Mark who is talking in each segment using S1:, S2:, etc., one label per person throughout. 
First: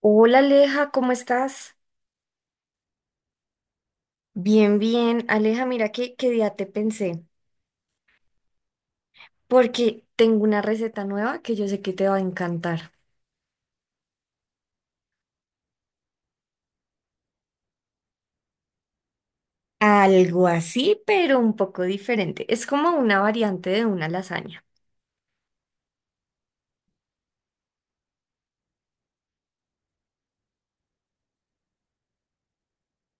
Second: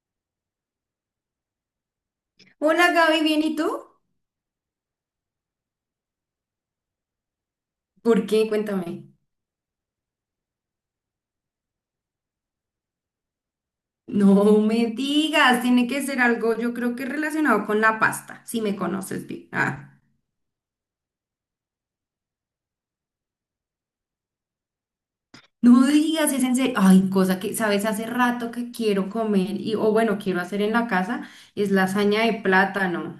S1: Hola Aleja, ¿cómo estás?
S2: Hola Gaby, ¿bien y tú?
S1: Bien, bien. Aleja, mira que día te pensé,
S2: ¿Por qué? Cuéntame.
S1: porque tengo una receta nueva que yo sé que te va a encantar.
S2: No me digas, tiene que ser algo, yo creo que relacionado con la pasta, si me conoces bien. Ah,
S1: Algo así, pero un poco diferente. Es como una variante de una lasaña.
S2: no digas, es en serio. Ay, cosa que, sabes, hace rato que quiero comer y, o bueno, quiero hacer en la casa, es lasaña de plátano.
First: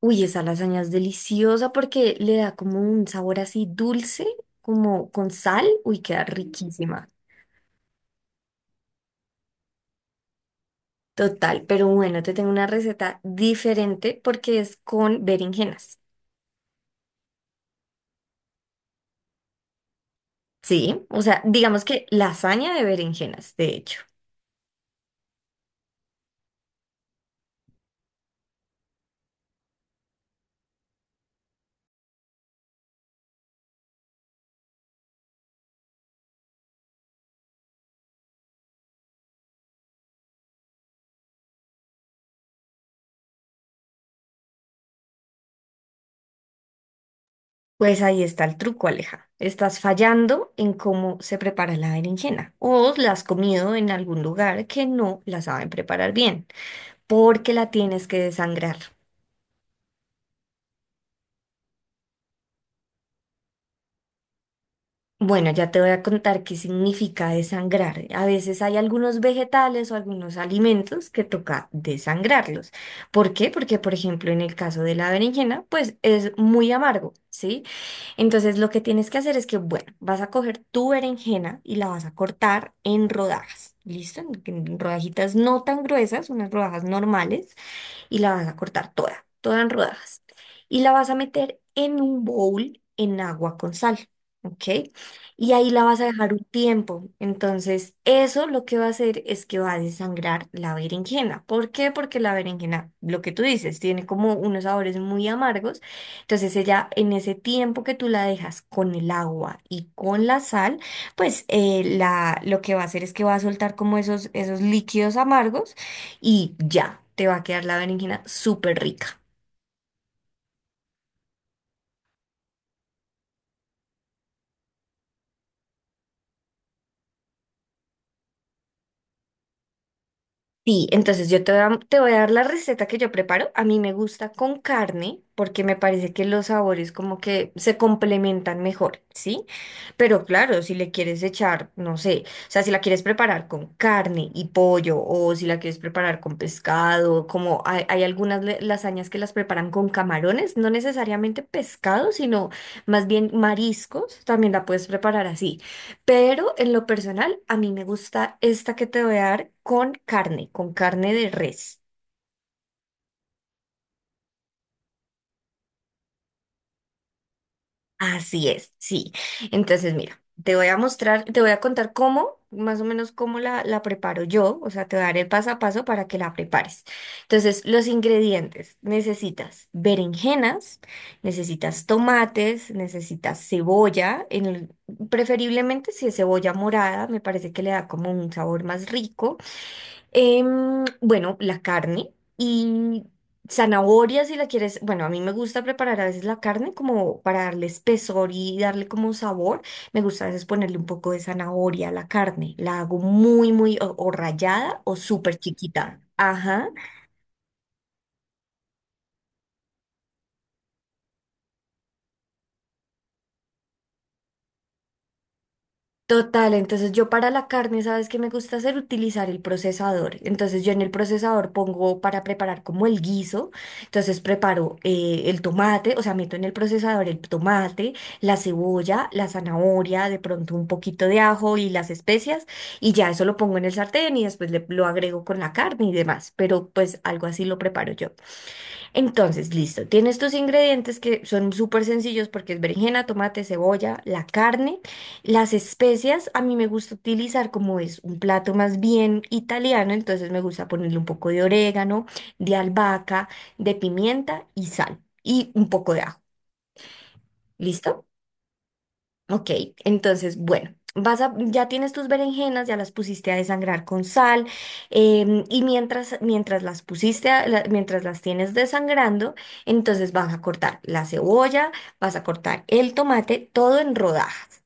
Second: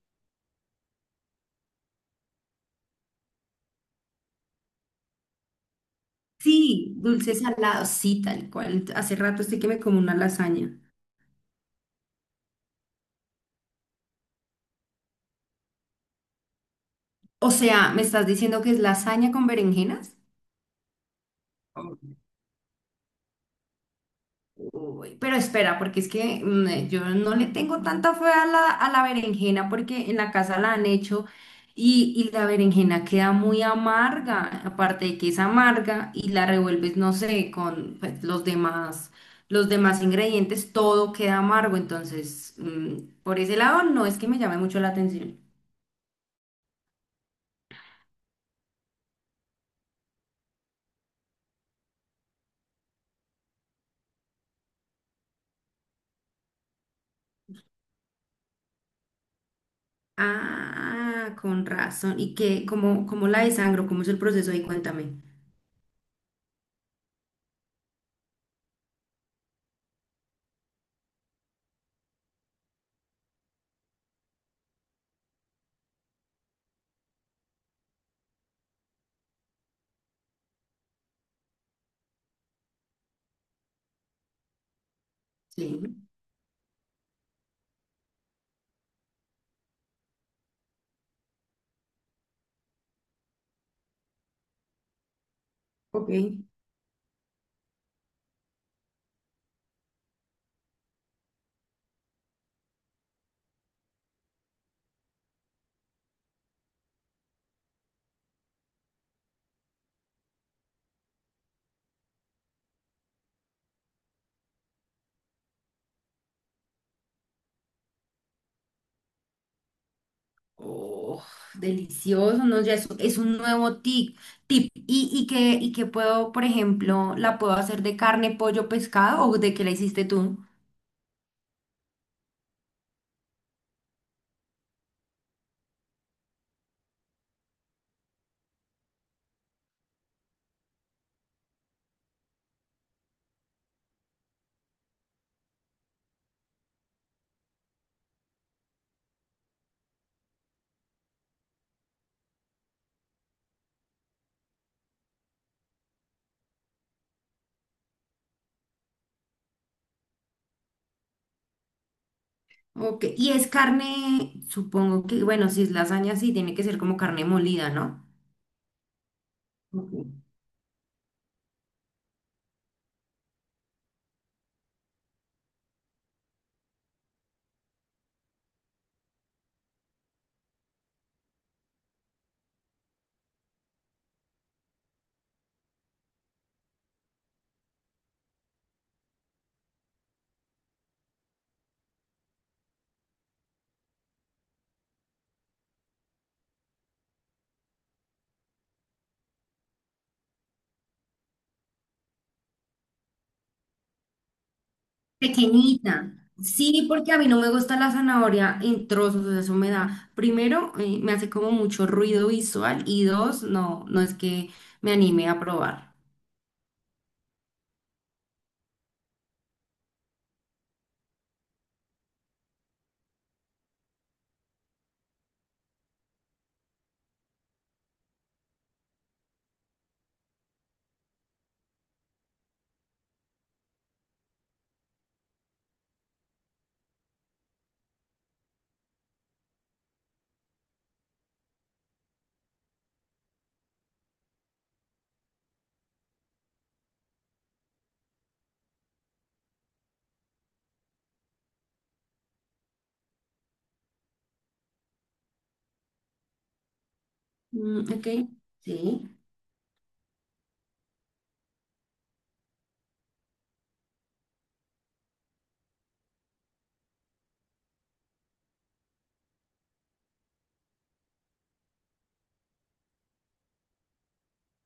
S1: Uy, esa lasaña es deliciosa porque le da como un sabor así dulce, como con sal. Uy, queda
S2: Sí,
S1: riquísima.
S2: dulce salado, sí, tal cual. Hace rato estoy que me como una lasaña.
S1: Total, pero bueno, te tengo una receta diferente porque es con berenjenas.
S2: O sea, ¿me estás diciendo que es lasaña con berenjenas?
S1: Sí, o sea, digamos que lasaña de berenjenas, de hecho.
S2: Uy, pero espera, porque es que yo no le tengo tanta fe a la berenjena porque en la casa la han hecho y la berenjena queda muy amarga, aparte de que es amarga y la revuelves, no sé, con pues, los demás ingredientes, todo queda amargo, entonces por ese lado no es que me llame mucho la atención.
S1: Pues ahí está el truco, Aleja. Estás fallando en cómo se prepara la berenjena o la has comido en algún lugar que no la saben preparar bien, porque la tienes que desangrar.
S2: Ah, con razón. ¿Y qué, cómo, cómo la desangro? ¿Cómo es el proceso ahí? Cuéntame.
S1: Bueno, ya te voy a contar qué significa desangrar. A veces hay algunos vegetales o algunos alimentos que toca desangrarlos. ¿Por qué? Porque, por ejemplo, en el caso de la berenjena, pues es muy amargo, ¿sí? Entonces, lo que tienes que hacer es que, bueno, vas a coger tu berenjena y la vas a cortar en rodajas, ¿listo? En rodajitas no
S2: Sí,
S1: tan gruesas, unas rodajas normales y la vas a cortar toda, toda en rodajas. Y la vas a meter en un bowl en agua con sal, ¿ok? Y ahí la vas a
S2: ok.
S1: dejar un tiempo. Entonces, eso lo que va a hacer es que va a desangrar la berenjena. ¿Por qué? Porque la berenjena, lo que tú dices, tiene como unos sabores muy amargos. Entonces, ella en ese tiempo que tú la dejas con el agua y con la sal, pues la, lo que va a hacer es que va a soltar como esos, esos líquidos amargos y ya, te va a quedar la berenjena súper rica.
S2: Oh, delicioso, ¿no? Ya es un nuevo tip. Y que puedo, por ejemplo, la puedo hacer de carne, pollo, pescado o de qué la hiciste tú?
S1: Sí, entonces yo te voy a dar la receta que yo preparo. A mí me gusta con carne porque me parece que los sabores como que se complementan mejor, ¿sí? Pero claro, si le quieres echar, no sé, o sea, si la quieres preparar con carne y pollo o si la quieres preparar con pescado, como hay algunas lasañas que las preparan con camarones, no necesariamente pescado, sino más bien mariscos, también la puedes preparar así. Pero en lo personal, a mí me gusta esta que te voy a dar con carne de res.
S2: Ok, y es carne, supongo que, bueno, si es lasaña, sí, tiene que ser como carne molida, ¿no?
S1: Así es, sí. Entonces,
S2: Ok.
S1: mira, te voy a mostrar, te voy a contar cómo, más o menos cómo la, la preparo yo. O sea, te voy a dar el paso a paso para que la prepares. Entonces, los ingredientes. Necesitas berenjenas, necesitas tomates, necesitas cebolla, preferiblemente si es cebolla morada, me parece que le da como un sabor más rico. Bueno, la carne y zanahoria si la quieres. Bueno, a mí me gusta preparar a veces la carne como para darle espesor y darle como sabor. Me gusta a veces ponerle un poco de zanahoria a la carne. La hago muy, muy o rallada o súper chiquita.
S2: Pequeñita.
S1: Ajá.
S2: Sí, porque a mí no me gusta la zanahoria en trozos, eso me da, primero, me hace como mucho ruido visual y dos, no, no es que me anime a probar.
S1: Total, entonces yo para la carne, ¿sabes qué me gusta hacer? Utilizar el procesador. Entonces yo en el procesador pongo para preparar como el guiso. Entonces preparo el tomate, o sea, meto en el procesador el tomate, la cebolla, la zanahoria, de pronto un poquito de ajo y las especias. Y ya eso lo pongo en el sartén y después lo agrego con la carne y demás. Pero pues algo así lo preparo yo. Entonces, listo, tienes tus ingredientes que son súper sencillos porque es berenjena, tomate, cebolla, la carne, las especias, a mí me gusta utilizar como es un plato más bien italiano, entonces me gusta ponerle un poco de orégano, de albahaca, de pimienta y sal y un poco de ajo. ¿Listo?
S2: Ok, sí.
S1: Ok, entonces, bueno, vas a, ya tienes tus berenjenas, ya las pusiste a desangrar con sal, y mientras las pusiste, mientras las tienes desangrando, entonces vas a cortar la cebolla, vas a cortar el tomate, todo en rodajas,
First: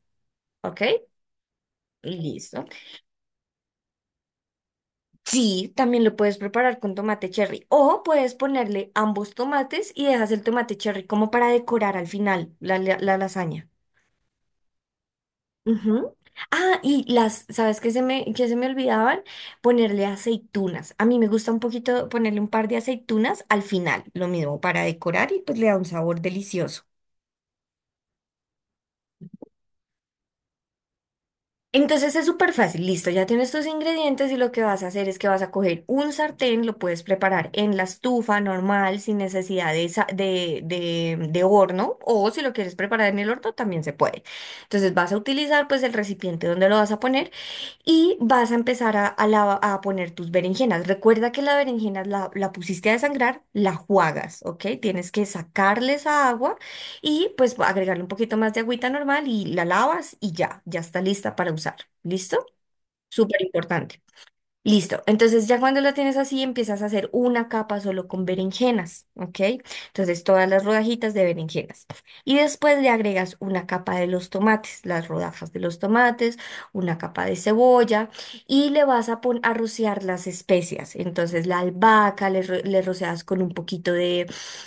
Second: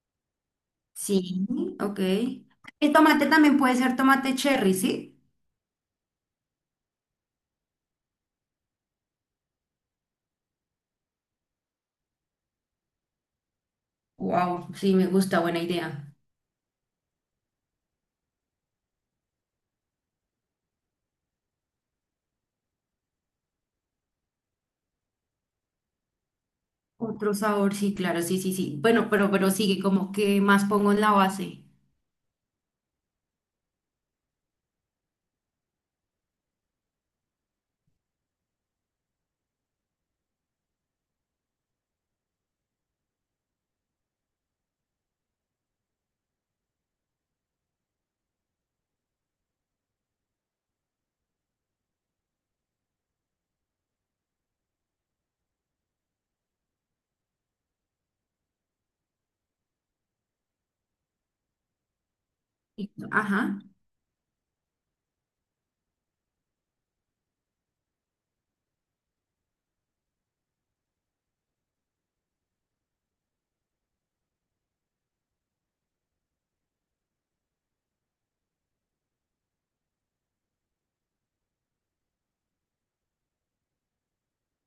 S1: ¿ok?
S2: Sí, ok.
S1: Listo.
S2: El tomate también puede ser tomate cherry, ¿sí?
S1: Sí, también lo puedes preparar con tomate cherry o puedes ponerle ambos tomates y dejas el tomate cherry como para decorar al final la lasaña.
S2: Wow, sí, me gusta, buena idea.
S1: Ujú. Ah, y las, ¿sabes qué se me olvidaban? Ponerle aceitunas. A mí me gusta un poquito ponerle un par de aceitunas al final, lo mismo para decorar y pues le da un sabor delicioso.
S2: Otro sabor, sí, claro, sí, sí, sí. Bueno, pero sigue como que más pongo en la base.
S1: Entonces es súper fácil, listo, ya tienes tus ingredientes y lo que vas a hacer es que vas a coger un sartén, lo puedes preparar en la estufa normal sin necesidad de, sa- de horno o si lo quieres preparar en el horno también se puede. Entonces vas a utilizar pues el recipiente donde lo vas a poner. Y vas a empezar a poner tus berenjenas. Recuerda que la berenjena la pusiste a desangrar, la juagas, ¿ok? Tienes que sacarle esa agua y pues agregarle un poquito más de agüita normal y la lavas y ya, ya está lista para usar. ¿Listo?
S2: Y-
S1: Súper
S2: Ajá,
S1: importante. Listo. Entonces ya cuando la tienes así, empiezas a hacer una capa solo con berenjenas, ¿ok? Entonces todas las rodajitas de berenjenas. Y después le agregas una capa de los tomates, las rodajas de los tomates, una capa de cebolla y le vas a, a rociar las especias. Entonces la albahaca le, le rocias con un poquito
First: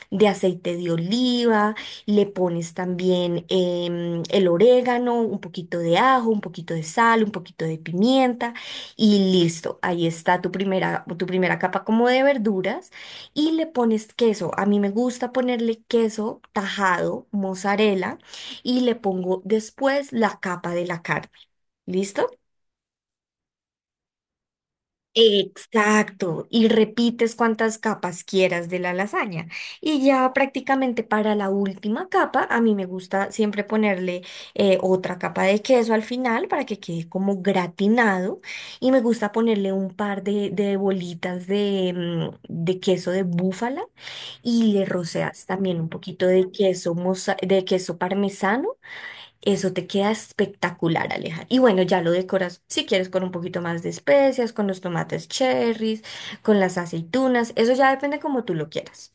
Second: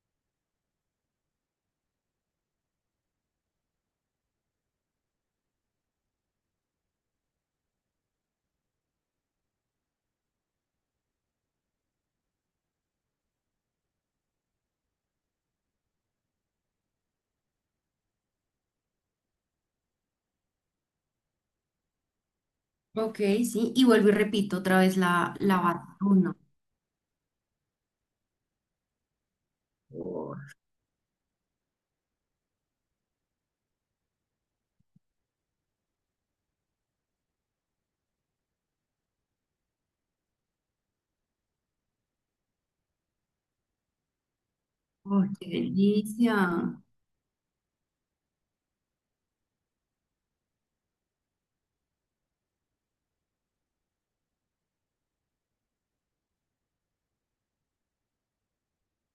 S1: de aceite de oliva, le pones también el orégano, un poquito de ajo, un poquito de sal, un poquito de pimienta. Y listo, ahí está tu primera capa como de verduras y le pones queso. A mí me gusta ponerle queso tajado, mozzarella y le pongo después la capa de la carne. ¿Listo?
S2: ok, sí. Y vuelvo y repito otra vez la base. Uno.
S1: Exacto, y repites cuantas capas quieras de la lasaña. Y ya
S2: Oh,
S1: prácticamente para la última capa, a mí me gusta siempre ponerle otra capa de queso al final para que quede como gratinado. Y me gusta ponerle un par de bolitas de, de queso de búfala y le
S2: oh,
S1: roceas
S2: qué
S1: también un poquito de
S2: delicia.
S1: queso, de queso parmesano. Eso te queda espectacular, Aleja. Y bueno, ya lo decoras si quieres con un poquito más de especias, con los tomates cherries, con las aceitunas. Eso ya depende como tú lo quieras.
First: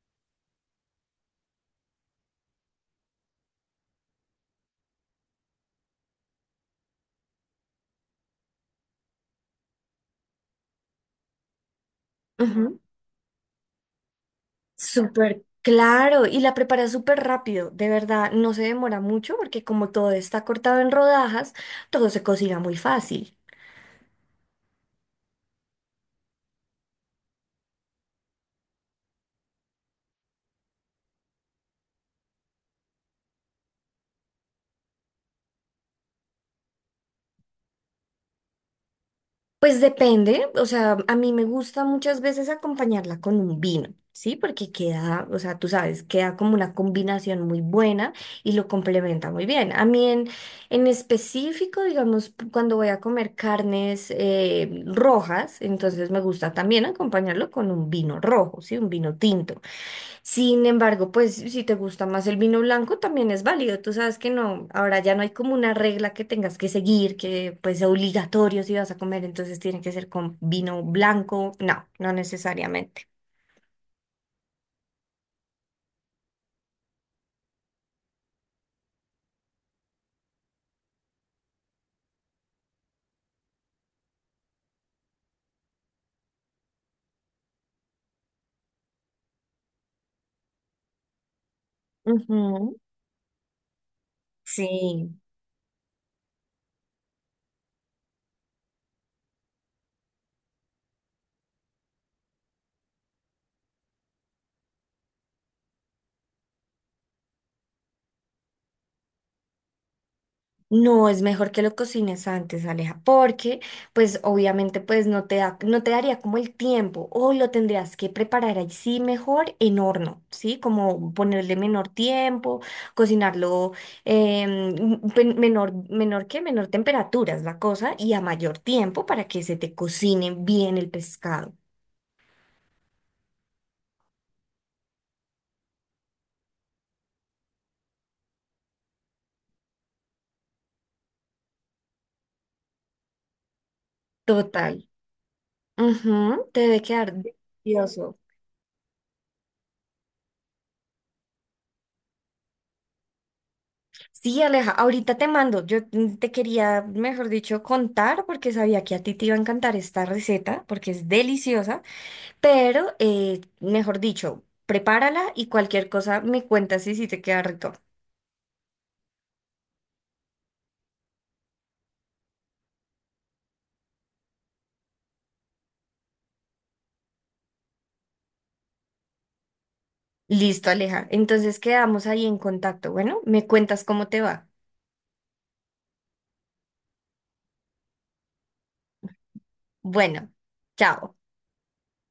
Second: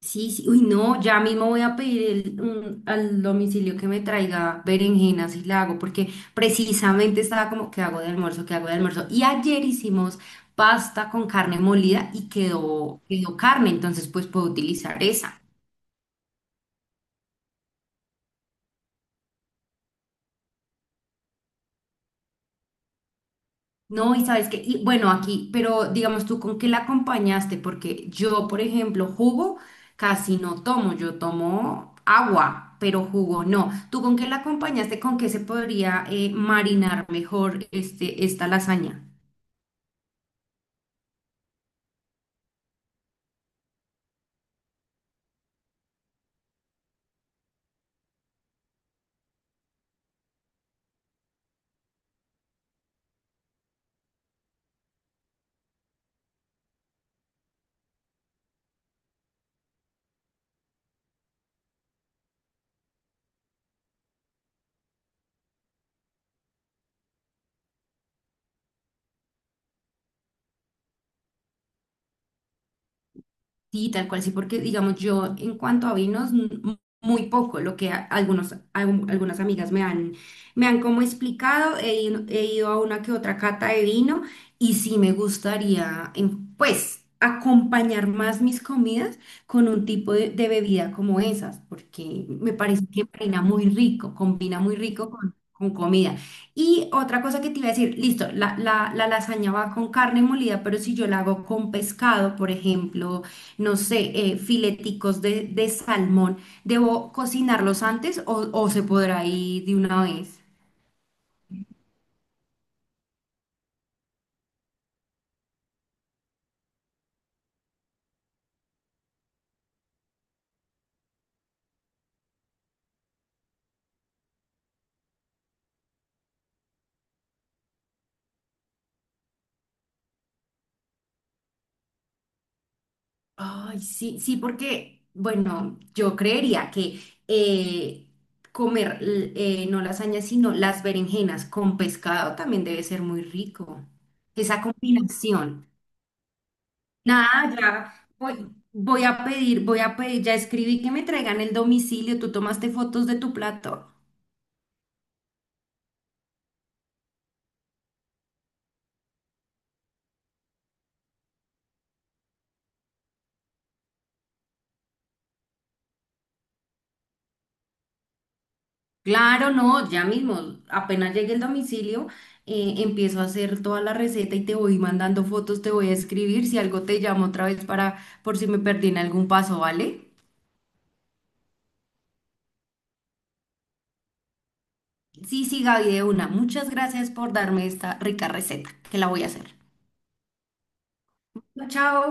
S2: Sí, sí, uy, no, ya mismo voy a pedir el- un- al domicilio que me traiga berenjenas y la hago, porque precisamente estaba como, ¿qué hago de almuerzo? ¿Qué hago de almuerzo? Y ayer hicimos pasta con carne molida y
S1: Ujú.
S2: quedó carne, entonces pues puedo utilizar esa.
S1: Súper claro. Y la preparas súper rápido. De verdad, no se demora mucho porque como todo está cortado en rodajas, todo se cocina muy fácil.
S2: No, y sabes que, y bueno, aquí, pero digamos tú, ¿con qué la acompañaste? Porque yo, por ejemplo, jugo casi no tomo, yo tomo agua, pero jugo no. ¿Tú con qué la acompañaste? ¿Con qué se podría marinar mejor este, esta lasaña?
S1: Pues depende, o sea, a mí me gusta muchas veces acompañarla con un vino, ¿sí? Porque queda, o sea, tú sabes, queda como una combinación muy buena y lo complementa muy bien. A mí en específico, digamos, cuando voy a comer carnes rojas, entonces me gusta también acompañarlo con un vino rojo, ¿sí? Un vino tinto. Sin embargo, pues si te gusta más el vino blanco, también es válido. Tú sabes que no, ahora ya no hay como una regla que tengas que seguir, que pues sea obligatorio si vas a comer, entonces tiene que ser con vino blanco. No, no necesariamente.
S2: Sí, tal cual, sí, porque digamos, yo en cuanto a vinos, m- muy poco, lo que a- algunos, algún- algunas amigas me han como explicado, he ido a una que otra cata de vino y sí me gustaría, pues, acompañar más mis comidas con un tipo de bebida como esas, porque me
S1: Ujú.
S2: parece que combina muy rico
S1: Sí.
S2: con comida. Y otra cosa que te iba a decir, listo, la lasaña va con carne molida, pero si yo la hago con pescado, por ejemplo, no sé, fileticos de salmón, ¿debo cocinarlos antes o se podrá ir de una vez?
S1: No, es mejor que lo cocines antes, Aleja, porque pues obviamente pues no te da, no te daría como el tiempo o lo tendrías que preparar ahí sí mejor en horno, ¿sí? Como ponerle menor tiempo, cocinarlo menor, menor que menor temperatura es la cosa y a mayor tiempo para que se te cocine bien el pescado.
S2: Ay, sí, sí, porque, bueno, yo creería que eh, comer l- no lasañas, sino las berenjenas con pescado también debe ser muy rico. Esa
S1: Total.
S2: combinación.
S1: Ujú, te debe quedar
S2: Nada, ya
S1: delicioso.
S2: voy, voy a pedir, ya escribí que me traigan el domicilio, tú tomaste fotos de tu plato.
S1: Sí, Aleja, ahorita te mando. Yo te quería, mejor dicho, contar porque sabía que a ti te iba a encantar esta receta porque es deliciosa, pero, mejor dicho, prepárala y cualquier cosa me cuentas y si te queda rico.
S2: Claro, no, ya mismo, apenas llegue el domicilio, empiezo a hacer toda la receta y te voy mandando fotos, te voy a escribir, si algo te llamo otra vez para, por si me perdí en algún paso, ¿vale?
S1: Listo, Aleja. Entonces quedamos ahí en contacto. Bueno, me cuentas cómo te va.
S2: Sí, sí, Gaby, de una. Muchas gracias por darme esta rica receta, que la voy a hacer.
S1: Bueno, chao.
S2: Chao.